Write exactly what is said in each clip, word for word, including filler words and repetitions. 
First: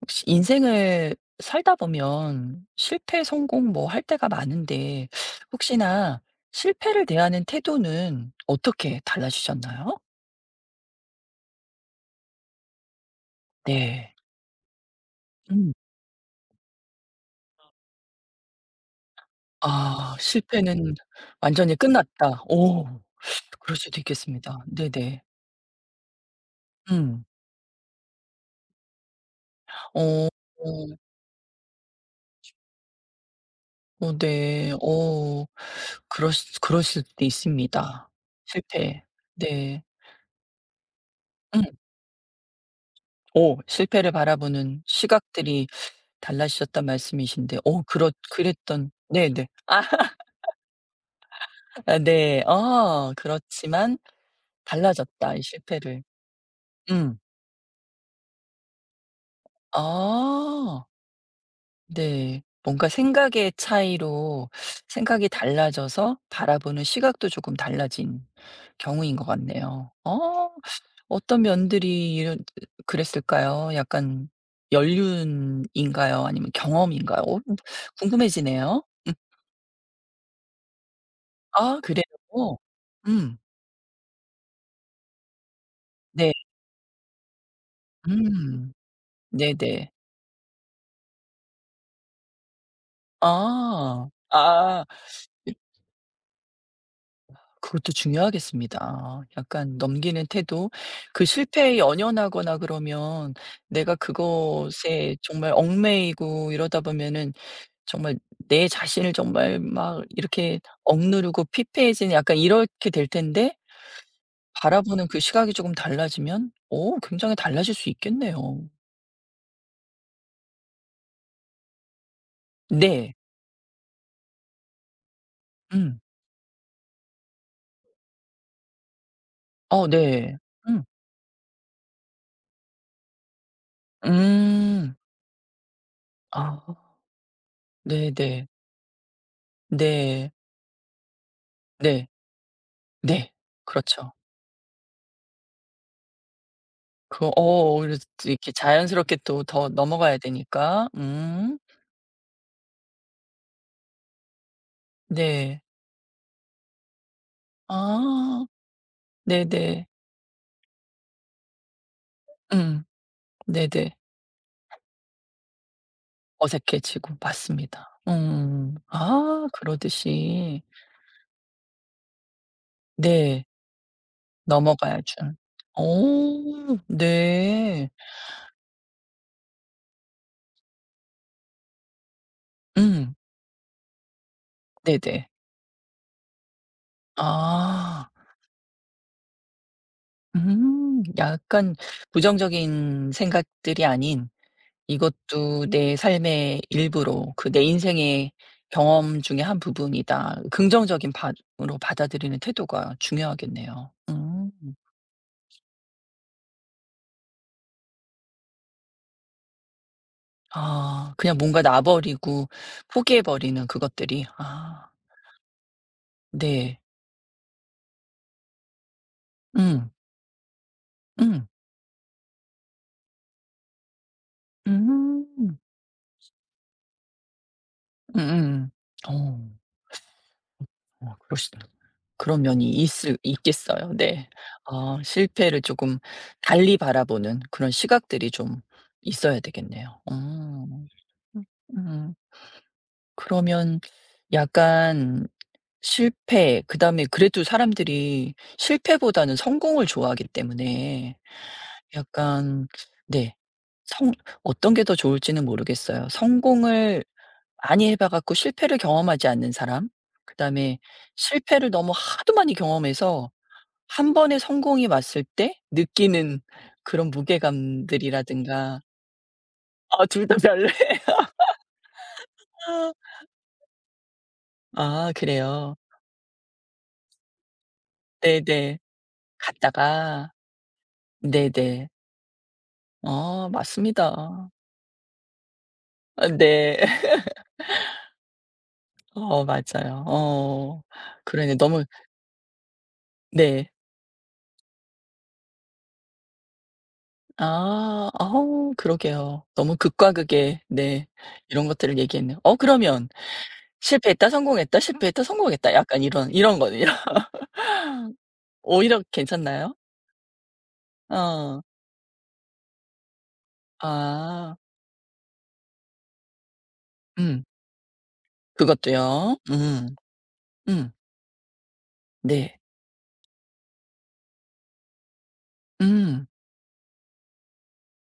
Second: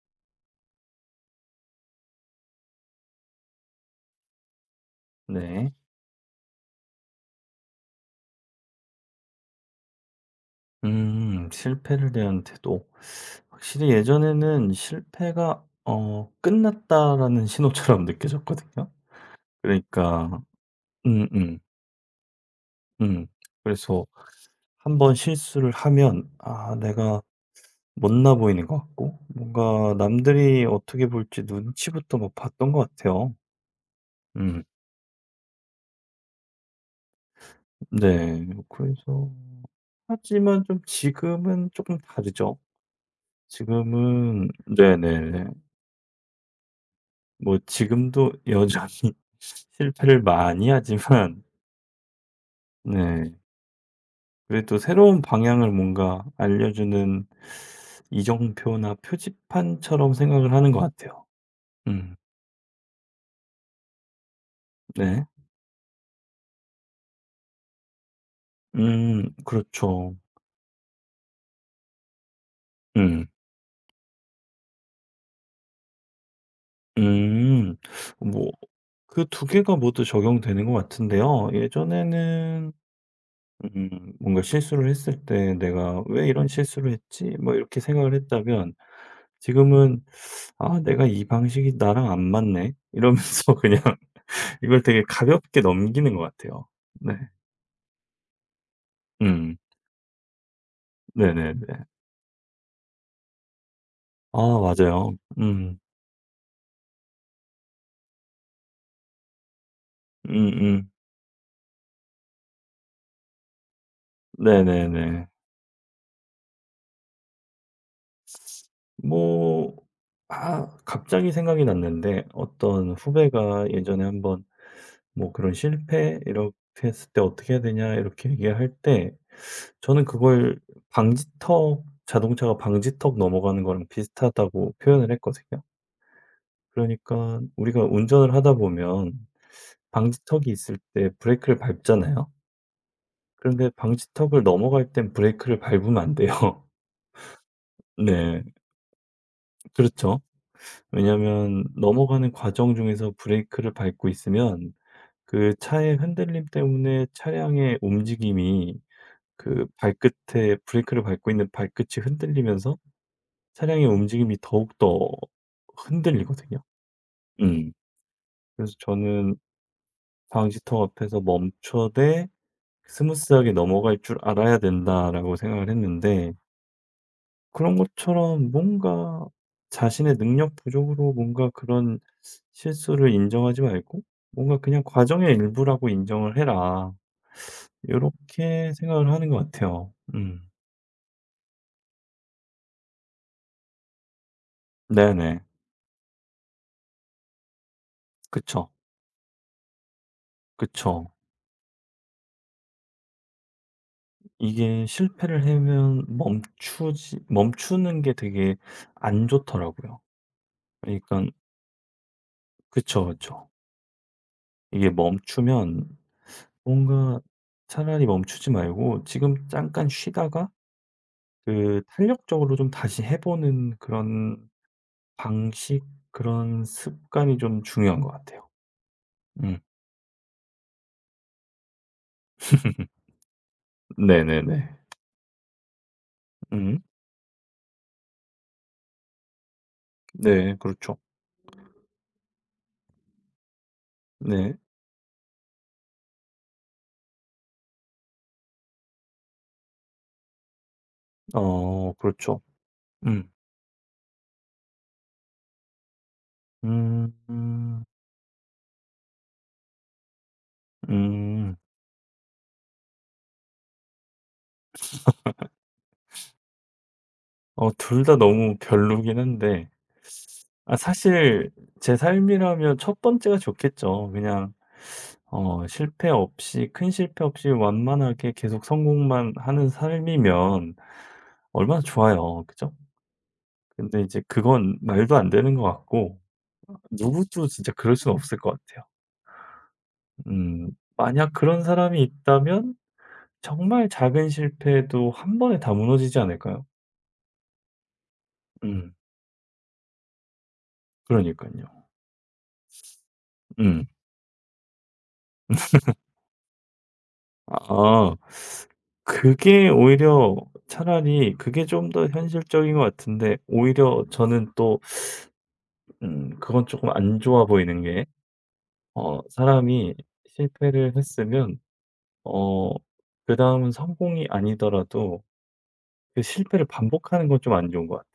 혹시 인생을 살다 보면 실패, 성공 뭐 할 때가 많은데 네. 혹시나 실패를 대하는 태도는 어떻게 달라지셨나요? 음 실패를 대한 태도. 확실히 네. 예전에는 실패가 음. 어 '끝났다.'라는 신호처럼 느껴졌거든요. 아 그러니까 실패는 음음 음. 완전히 끝났다. 오. 음. 그럴 수도 그래서 있겠습니다. 한 번 네네. 실수를 하면 아 내가 음. 못나 보이는 것 같고 뭔가 어. 남들이 어 어떻게 볼지 눈치부터 막 봤던 것 같아요. 어, 음 네. 어. 그러수 그러실 수도 있습니다. 네. 실패. 그래서 네. 하지만 좀 음. 지금은 조금 다르죠. 오 실패를 지금은 바라보는 네네네. 시각들이 달라지셨단 뭐 말씀이신데 어 그렇 지금도 그랬던 여전히 네네. 아 실패를 많이 하지만 네. 어 네. 그렇지만 그래도 새로운 달라졌다 이 방향을 실패를. 뭔가 음. 알려주는 이정표나 표지판처럼 생각을 하는 것 아 같아요. 음. 네. 뭔가 생각의 차이로 네. 생각이 달라져서 바라보는 시각도 조금 달라진 경우인 것 음. 같네요. 그렇죠. 어 어떤 면들이 이런 음. 그랬을까요? 약간 연륜인가요? 아니면 경험인가요? 어 음. 뭐 궁금해지네요. 음. 그 두 개가 모두 적용되는 것 같은데요. 아 그래요? 예전에는 음. 음 뭔가 실수를 했을 때 '내가 왜 네. 이런 실수를 했지?' 뭐 이렇게 생각을 음. 했다면 네네. 지금은 '아 내가 이 방식이 나랑 안 맞네.' 이러면서 그냥 아. 이걸 아. 되게 가볍게 넘기는 것 같아요. 네. 그것도 중요하겠습니다. 음. 약간 넘기는 태도. 그 네네네. 실패에 연연하거나 그러면 내가 아 맞아요. 그것에 정말 음. 얽매이고 이러다 보면은 정말 내 자신을 정말 막 이렇게 음음. 억누르고 피폐해지는 약간 이렇게 될 텐데 바라보는 그 네네네. 시각이 조금 달라지면 어 굉장히 달라질 수 있겠네요. 뭐 아 갑자기 생각이 났는데 어떤 네. 후배가 예전에 한번 뭐 그런 음. "실패 이렇게 했을 때 어떻게 해야 되냐." 이렇게 얘기할 때 어 저는 네. 그걸 음. 방지턱 자동차가 방지턱 넘어가는 거랑 비슷하다고 음. 표현을 했거든요. 아. 그러니까 우리가 운전을 네네. 하다 보면 네. 방지턱이 있을 때 브레이크를 네. 밟잖아요. 네. 그런데 그렇죠. 방지턱을 넘어갈 땐 브레이크를 밟으면 안 돼요. 그 어 오히려 네. 이렇게 자연스럽게 또 더 넘어가야 그렇죠. 되니까. 음. 왜냐하면 넘어가는 과정 중에서 브레이크를 밟고 있으면 그 네. 차의 흔들림 때문에 차량의 아. 움직임이 그 네네. 발끝에 브레이크를 밟고 있는 발끝이 흔들리면서 음. 차량의 네네. 움직임이 더욱더 흔들리거든요. 어색해지고. 음. 맞습니다. 그래서 음. 저는 아 그러듯이. 방지턱 앞에서 멈춰되 네. '스무스하게 넘어갈 줄 알아야 넘어가야 된다.'라고 준. 생각을 어 했는데 그런 네. 것처럼 뭔가 자신의 능력 부족으로 뭔가 그런 실수를 음. 인정하지 말고 뭔가 '그냥 네네. 과정의 일부라고 인정을 해라.' 아. 요렇게 생각을 하는 것 같아요. 음. 음. 약간 부정적인 생각들이 아닌 네네. 이것도 내 삶의 일부로 그 내 인생의 그쵸, 경험 중에 한 부분이다. 그쵸. 긍정적인 바 으로 받아들이는 태도가 중요하겠네요. 음. 이게 실패를 하면 멈추지 멈추는 게 되게 안 좋더라고요. 그러니아 까 그냥 뭔가 놔 버리고 그쵸, 포기해 그쵸. 버리는 그것들이. 아 이게 멈추면 네. 뭔가 차라리 멈추지 말고 지금 잠깐 음. 쉬다가 음. 그 탄력적으로 좀 다시 해 보는 그런 음. 방식 그런 습관이 좀 중요한 것 같아요. 음음. 어. 음. 어 그러시 그런 면이 있을 있겠어요. 네. 네네네. 아 실패를 조금 달리 음. 바라보는 그런 시각들이 좀 있어야 되겠네요. 어. 네. 그렇죠. 음. 그러면 네. 약간 실패 그다음에 그래도 사람들이 실패보다는 성공을 좋아하기 때문에 어 그렇죠. 약간 음. 네. 성 어떤 게 더 좋을지는 모르겠어요. 성공을 음. 음. 많이 해봐 갖고 실패를 경험하지 않는 사람, 그다음에 음. 실패를 너무 하도 많이 경험해서 한 번의 성공이 왔을 때 느끼는 그런 어 둘 다 너무 무게감들이라든가 별로긴 한데 아 둘 다 별로예요. 아 사실 제 삶이라면 첫 번째가 좋겠죠. 그냥 아 어 그래요. 실패 없이 큰 실패 없이 완만하게 계속 네네. 성공만 하는 갔다가 삶이면 얼마나 네네. 좋아요. 그죠? 아 근데 이제 맞습니다. 그건 말도 안 되는 것 같고 아 네. 누구도 진짜 그럴 수는 없을 것 같아요. 어 맞아요. 음 어. 만약 그러네. 그런 너무 사람이 있다면 네. 정말 작은 실패도 한 번에 다 무너지지 않을까요? 아. 아우 음 그러게요. 너무 극과 극의 네 그러니까요. 이런 것들을 얘기했네요. 어 그러면 음. "실패했다. 성공했다. 실패했다. 성공했다." 약간 이런 이런 거네요 아 오히려 그게 괜찮나요? 오히려 차라리 어. 그게 좀 더 현실적인 것 같은데 오히려 저는 아. 또 음 그건 조금 안 좋아 음. 보이는 게 어 그것도요? 음. 사람이 음. 실패를 했으면 네. 어 그다음은 성공이 아니더라도 그 음. 실패를 반복하는 건 좀 안 좋은 것 같아요.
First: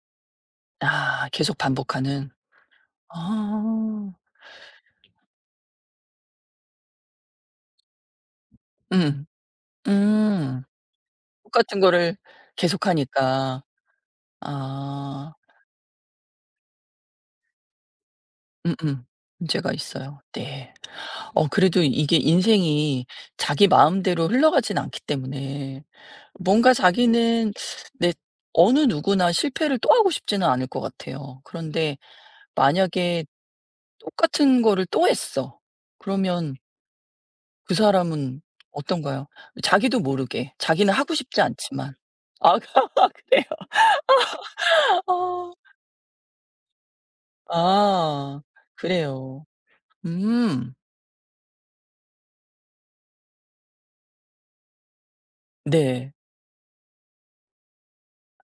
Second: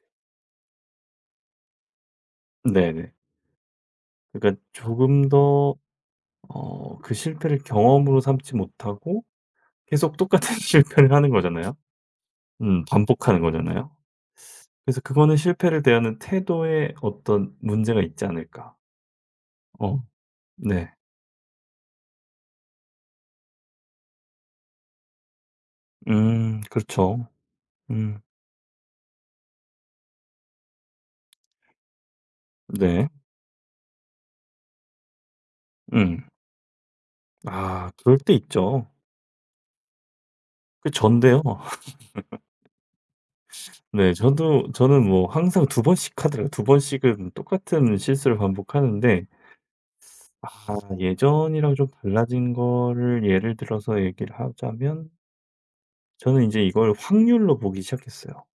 아 계속 반복하는. 네네. 아. 그러니까 조금 더 어 그 실패를 경험으로 삼지 못하고 음. 계속 똑같은 음. 실패를 하는 거잖아요. 똑같은 거를 음 반복하는 계속하니까. 거잖아요. 그래서 아. 그거는 실패를 대하는 태도에 어떤 문제가 있지 않을까. 음음. 문제가 어 있어요. 네. 네. 어 그래도 이게 인생이 자기 마음대로 흘러가진 않기 때문에 음 뭔가 그렇죠. 자기는 네 음 어느 누구나 실패를 또 하고 싶지는 않을 것 같아요. 그런데 네. 만약에 똑같은 거를 또 했어. 음. 그러면 그 아 그럴 때 사람은 있죠. 어떤가요? 자기도 모르게 그 자기는 하고 싶지 전데요. 않지만. 아 그래요? 네. 저도 저는 뭐 어. 항상 두 번씩 하더라고요. 두 번씩은 똑같은 실수를 아. 반복하는데 그래요. 아 음. 예전이랑 좀 달라진 거를 예를 들어서 얘기를 하자면 네. 저는 이제 이걸 확률로 보기 시작했어요.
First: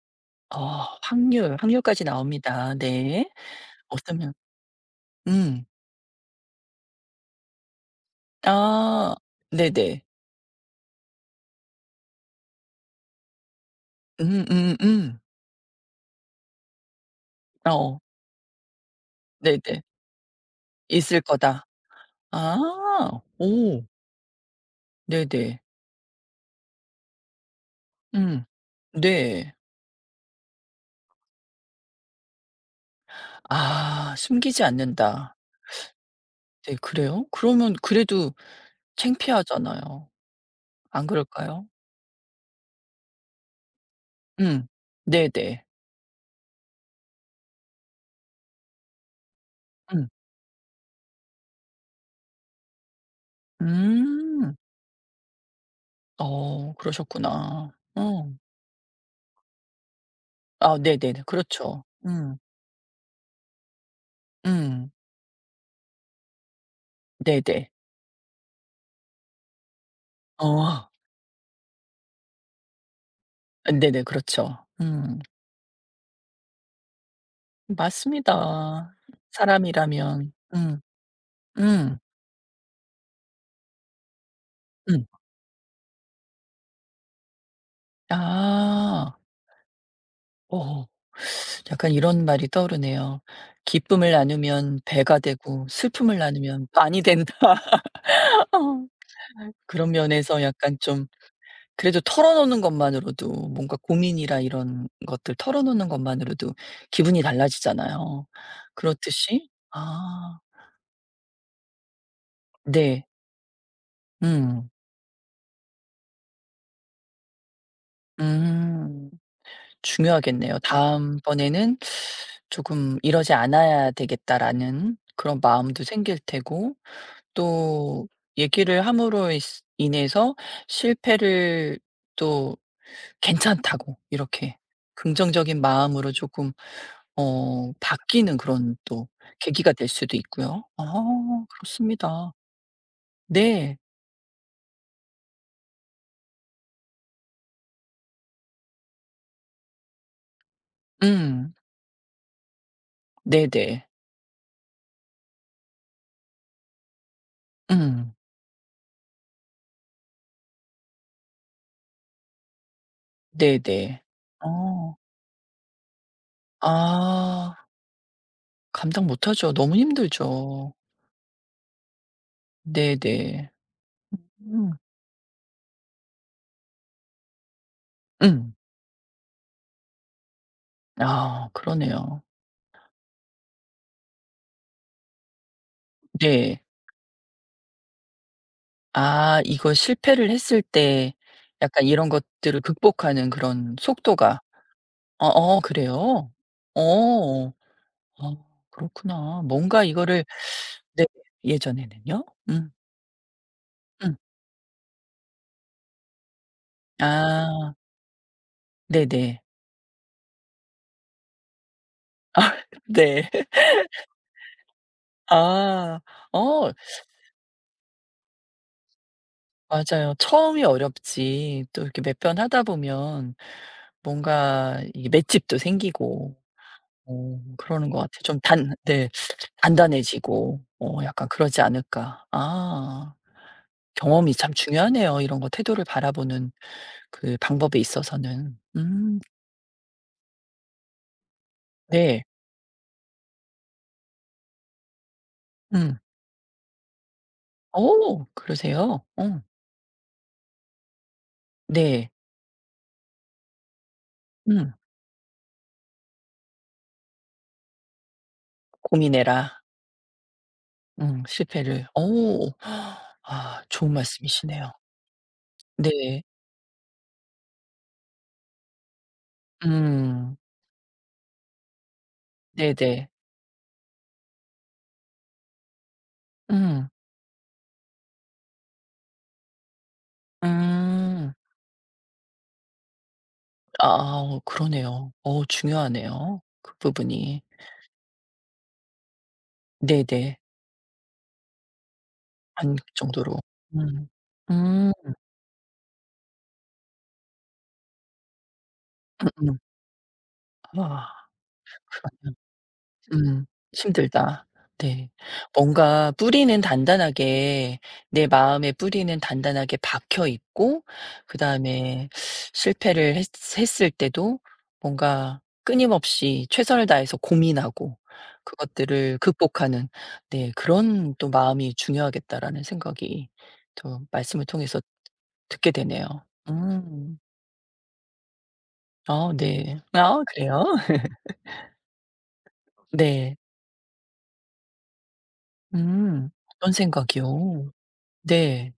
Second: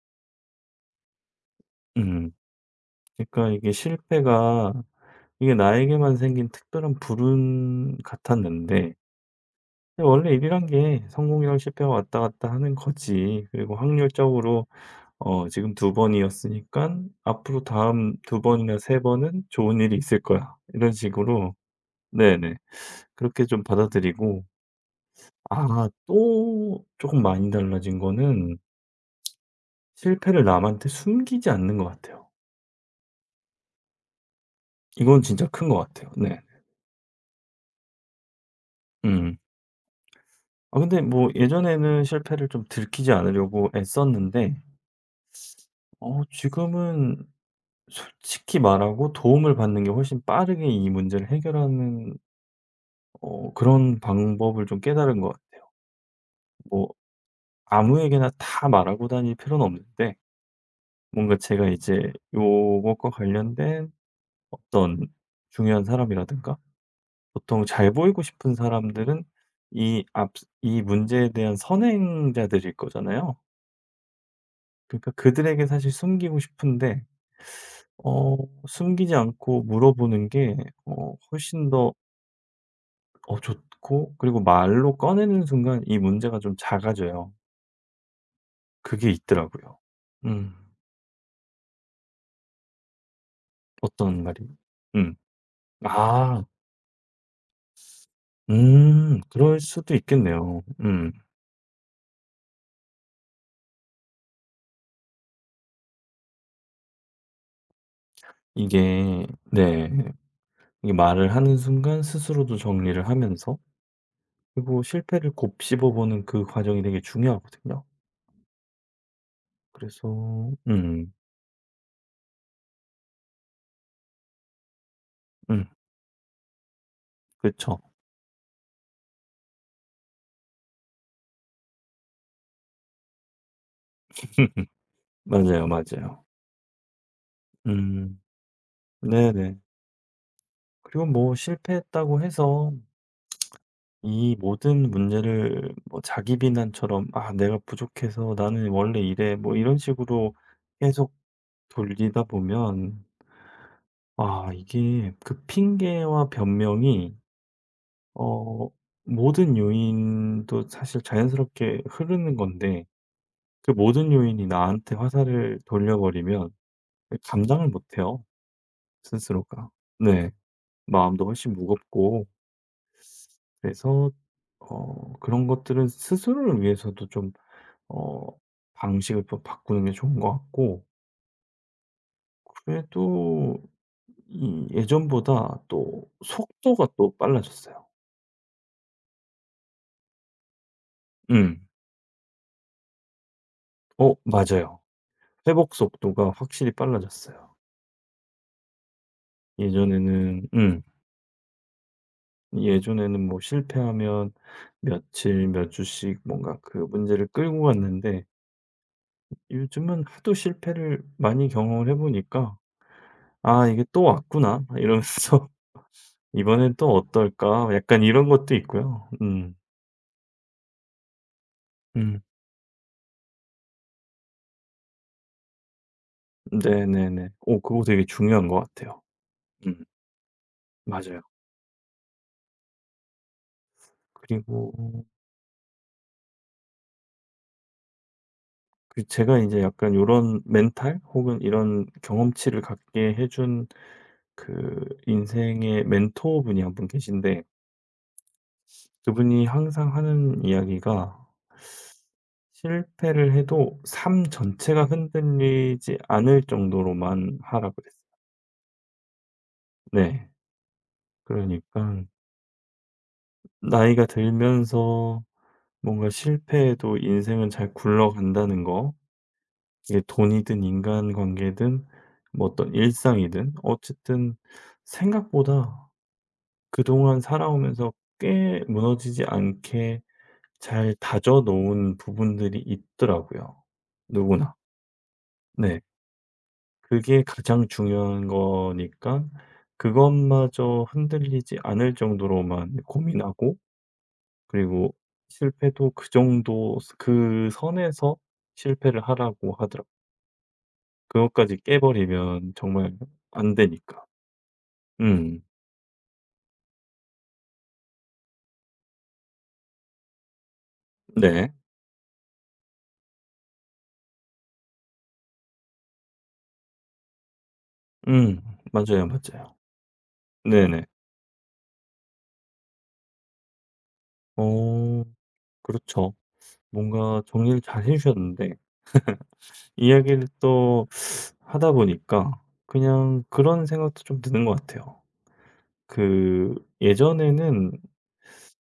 아 확률, 확률까지 음. 나옵니다. 네. 그러니까 이게 어떠면 실패가 이게 음. 나에게만 생긴 특별한 불운 같았는데 아 네네. 원래 일이란 게 성공이랑 실패가 왔다 갔다 하는 거지. 그리고 확률적으로 음음음. 어 지금 두 번이었으니까 앞으로 어 다음 두 번이나 세 번은 좋은 네네. 일이 있을 거야. 이런 있을 식으로 거다. 네네. 아 그렇게 좀 오 받아들이고 네네. 아 또 조금 많이 달라진 음. 거는 네. 실패를 남한테 숨기지 않는 것 같아요. 아 숨기지 이건 않는다. 진짜 큰 것 같아요. 네. 네 그래요? 그러면 그래도 음. 창피하잖아요. 아 근데 안 뭐 그럴까요? 예전에는 실패를 좀 들키지 않으려고 애썼는데 음. 네네. 어 지금은 솔직히 말하고 도움을 받는 게 음. 훨씬 빠르게 이 문제를 해결하는 어 그런 음. 방법을 좀 깨달은 것 같아요. 어 뭐 그러셨구나. 어. 아무에게나 다 말하고 다닐 필요는 없는데 아 네네네. 뭔가 제가 그렇죠. 이제 음. 요것과 관련된 음. 어떤 중요한 사람이라든가 보통 네네. 잘 보이고 싶은 사람들은 이 앞 이 어. 문제에 대한 선행자들일 거잖아요. 네네. 그렇죠. 그러니까 음. 그들에게 사실 숨기고 싶은데 어 맞습니다. 숨기지 않고 물어보는 사람이라면. 게 음. 어 훨씬 더 음. 어 좋고 그리고 말로 음. 꺼내는 순간 이 문제가 좀 작아져요. 그게 아. 있더라고요. 음. 어. 약간 이런 말이 떠오르네요. "기쁨을 어떤 말이 나누면 음. 배가 되고 슬픔을 아. 나누면 반이 된다." 어. 음. 그럴 그런 수도 면에서 있겠네요. 약간 좀 음. 그래도 털어놓는 것만으로도 뭔가 고민이나 이런 것들 털어놓는 것만으로도 기분이 달라지잖아요. 이게 그렇듯이 네. 아. 이 말을 하는 순간 스스로도 네. 정리를 하면서 음. 그리고 실패를 곱씹어 보는 그 과정이 되게 중요하거든요. 음. 그래서 중요하겠네요. 음. '다음번에는 조금 이러지 않아야 되겠다.'라는 그런 음. 마음도 생길 테고 그쵸. 또 얘기를 함으로 있 인해서 실패를 또 괜찮다고 이렇게 긍정적인 맞아요, 마음으로 맞아요. 조금 어 음. 바뀌는 그런 또 네네. 계기가 될 수도 있고요. 아 그리고 뭐 실패했다고 그렇습니다. 해서 네. 이 모든 문제를 뭐 자기 비난처럼 '아 내가 부족해서 나는 원래 이래.' 뭐 이런 식으로 계속 음. 돌리다 보면 네네. 아 이게 그 핑계와 변명이 음. 어 모든 요인도 사실 자연스럽게 흐르는 건데 그 네네. 모든 요인이 나한테 어. 화살을 돌려버리면 아. 감당을 못해요, 감당 못하죠. 스스로가. 너무 네. 힘들죠. 마음도 훨씬 무겁고 네네. 그래서 음. 어 그런 것들은 스스로를 위해서도 좀 어 음. 방식을 좀 바꾸는 게 좋은 것 같고 아 그러네요. 그래도 이 예전보다 또 네. 속도가 또 빨라졌어요. 아 이거 실패를 했을 때 음. 약간 이런 것들을 극복하는 그런 어 속도가 맞아요. 어어 회복 속도가 그래요? 확실히 어. 빨라졌어요. 아 그렇구나. 뭔가 이거를 예전에는 음. 네 예전에는요? 음. 예전에는 뭐 음. 실패하면 며칠, 몇 주씩 뭔가 그 문제를 끌고 아 갔는데 네네. 요즘은 하도 실패를 많이 경험을 해 보니까 네. '아 이게 또 왔구나.' 이러면서 아. 어 '이번엔 또 어떨까?' 약간 이런 것도 있고요. 음. 맞아요. 처음이 어렵지. 또 이렇게 몇 음. 번 하다 보면 뭔가 이 맷집도 생기고 네네네. 어 오, 그거 그러는 것 되게 같아요. 좀 중요한 것 단 같아요. 네. 음. 단단해지고 어 맞아요. 약간 그러지 않을까. 아 경험이 그리고 참 중요하네요, 이런 거 태도를 바라보는 그 방법에 있어서는. 그 음 제가 이제 약간 이런 멘탈 혹은 이런 네. 경험치를 갖게 해준 그 인생의 음. 멘토분이 한 분 계신데 오 그러세요? 어 그분이 항상 하는 이야기가 네. "실패를 해도 삶 음. 전체가 흔들리지 않을 정도로만 하라." 그랬어요. 고민해라. 네. 음 그러니 실패를. 까 오, 아 좋은 나이가 말씀이시네요. 들면서 뭔가 네. 실패해도 인생은 잘 굴러간다는 거 이게 음. 돈이든 인간관계든 뭐 어떤 네네. 일상이든 어쨌든 생각보다 음. 그동안 살아오면서 꽤 무너지지 않게 잘 음. 다져 놓은 부분들이 있더라고요, 아 누구나. 그러네요. 어 네. 중요하네요, 그 그게 부분이. 가장 중요한 거니까 네네. 그것마저 흔들리지 않을 정도로만 반 정도로. 고민하고 음. 음. 그리고 실패도 그 정도 그 선에서 실패를 하라고 음음. 하더라고요. 와 그것까지 그러네요. 깨버리면 정말 음. 안 되니까. 힘들다. 네. 음. 뭔가 뿌리는 단단하게 내 마음의 뿌리는 단단하게 박혀 있고 네. 그다음에 실패를 했 했을 때도 뭔가 끊임없이 최선을 다해서 고민하고 음. 맞아요, 그것들을 맞아요. 극복하는 네 네네. 그런 또 마음이 중요하겠다라는 생각이 또 말씀을 통해서 어. 듣게 되네요. 그렇죠. 음. 뭔가 정리를 잘해 주셨는데 아 네. 아 이야기를 그래요? 또 하다 보니까 그냥 네. 그런 생각도 좀 드는 것 같아요. 음. 그 어떤 예전에는 생각이요? 네.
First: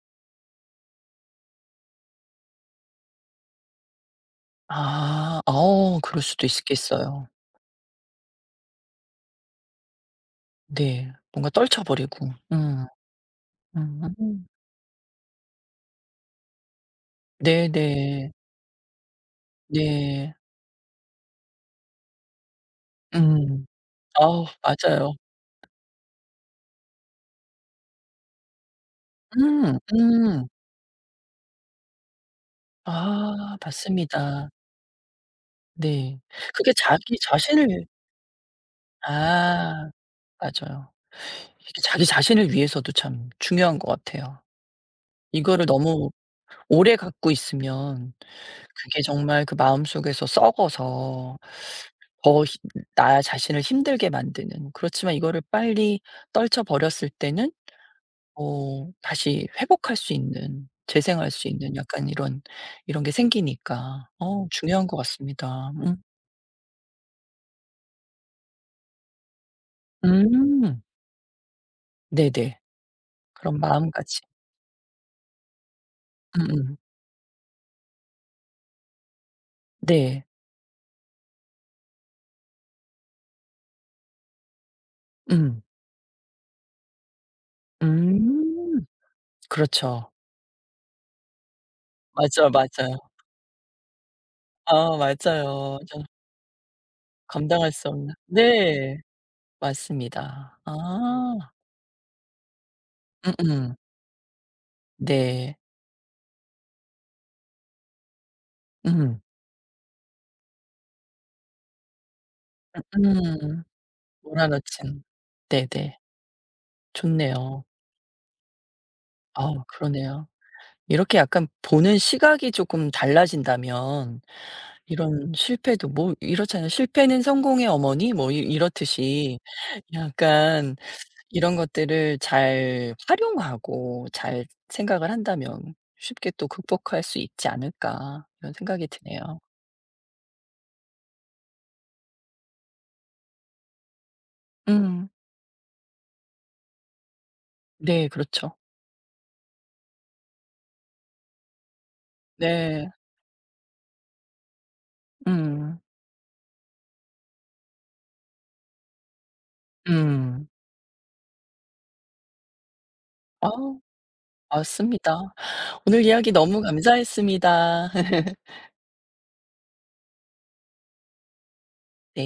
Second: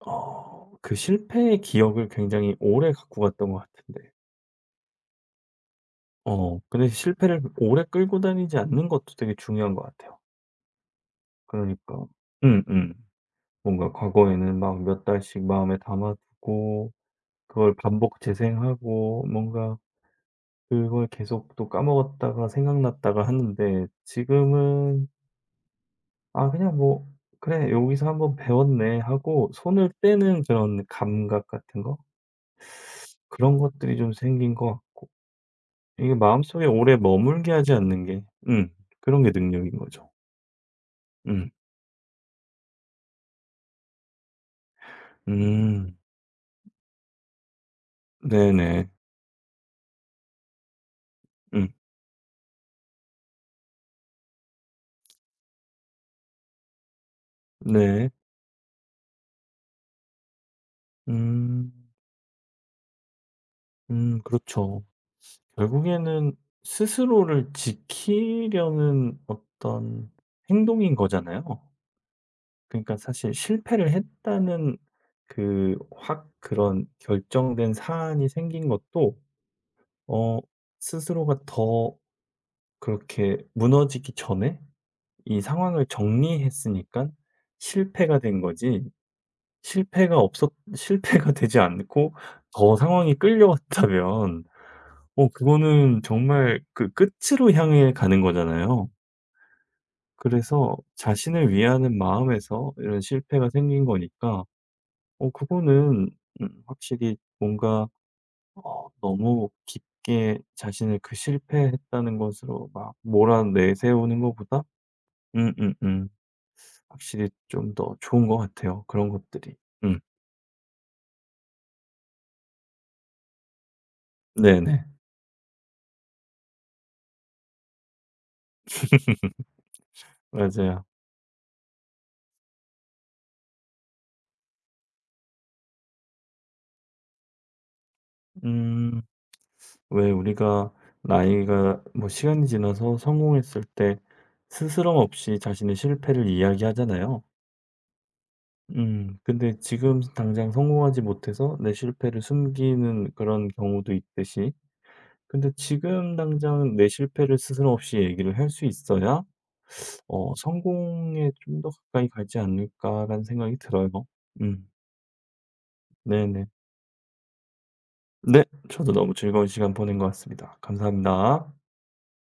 어 그 실패의 기억을 굉장히 오래 갖고 갔던 것 같은데 아. 어 그럴 수도 어 근데 있겠어요. 실패를 오래 끌고 다니지 않는 것도 되게 중요한 것 같아요. 네. 뭔가 떨쳐 그러니까 버리고. 음. 음음. 뭔가 음. 과거에는 막 몇 달씩 마음에 담아 두고 네네. 그걸 반복 네. 재생하고 뭔가 네. 그걸 계속 또 까먹었다가 생각났다가 음. 하는데 아우 지금은 맞아요. 아 그냥 뭐 '그래 여기서 한번 배웠네.' 하고 음. 손을 떼는 음. 그런 감각 같은 거? 아 그런 것들이 좀 맞습니다. 생긴 것 같고 이게 네. 마음속에 그게 오래 자기 머물게 하지 자신을 않는 게 음 그런 게 능력인 아 거죠. 맞아요. 음. 이게 자기 자신을 위해서도 참 중요한 것 같아요. 이거를 음. 너무 오래 갖고 있으면 네네. 그게 정말 그 마음속에서 썩어서 음. 더 힘 나 자신을 힘들게 만드는 그렇지만 이거를 빨리 떨쳐 버렸을 때는 네. 어 다시 회복할 수 있는 재생할 수 음. 있는 약간 이런, 이런 게 생기니까 음 어 그렇죠. 중요한 것 같습니다. 음. 결국에는 스스로를 지키려는 어떤 음. 행동인 거잖아요. 네네. 그러니까 사실 그런 실패를 마음가짐. 했다는 그 확 음음. 그런 결정된 사안이 생긴 것도 네. 어 스스로가 더 그렇게 무너지기 전에 이 음. 상황을 정리했으니깐 실패가 된 거지 음. 그렇죠. 실패가 없었 실패가 되지 않고 맞아요, 더 맞아요. 상황이 끌려왔다면 아 어 맞아요. 그거는 정말 그 끝으로 감당할 수 향해 없는 가는 거잖아요. 네. 맞습니다. 그래서 아. 자신을 위하는 마음에서 이런 실패가 음음. 생긴 거니까 어 네. 그거는 음 확실히 뭔가 어, 음. 너무 깊게 자신을 그 실패했다는 것으로 막 음. 몰아내세우는 것보다, 몰아넣진. 음, 음, 네네. 음, 확실히 좋네요. 좀 더 좋은 것 같아요. 그런 아 것들이. 음, 그러네요. 이렇게 약간 보는 시각이 쪼끔 달라진다면 네네. 이런 실패도 뭐 이렇잖아요. "실패는 성공의 어머니." 뭐 이 이렇듯이 약간 맞아요. 이런 것들을 잘 활용하고 잘 생각을 한다면 쉽게 또 극복할 수 있지 않을까 이런 생각이 음, 드네요. 왜 우리가 나이가 뭐 시간이 지나서 성공했을 때 스스럼 음. 없이 자신의 실패를 이야기하잖아요. 네 그렇죠. 음, 근데 지금 당장 성공하지 못해서 내 실패를 네. 숨기는 그런 경우도 있듯이 근데 음. 지금 당장 내 실패를 스스럼 없이 얘기를 할 수 있어야 어 음. '성공에 좀 더 가까이 가지 않을까.'라는 아 생각이 들어요. 음. 맞습니다. 오늘 이야기 네네. 너무 감사했습니다. 네. 저도 너무 즐거운 시간 보낸 것 같습니다. 감사합니다. 네.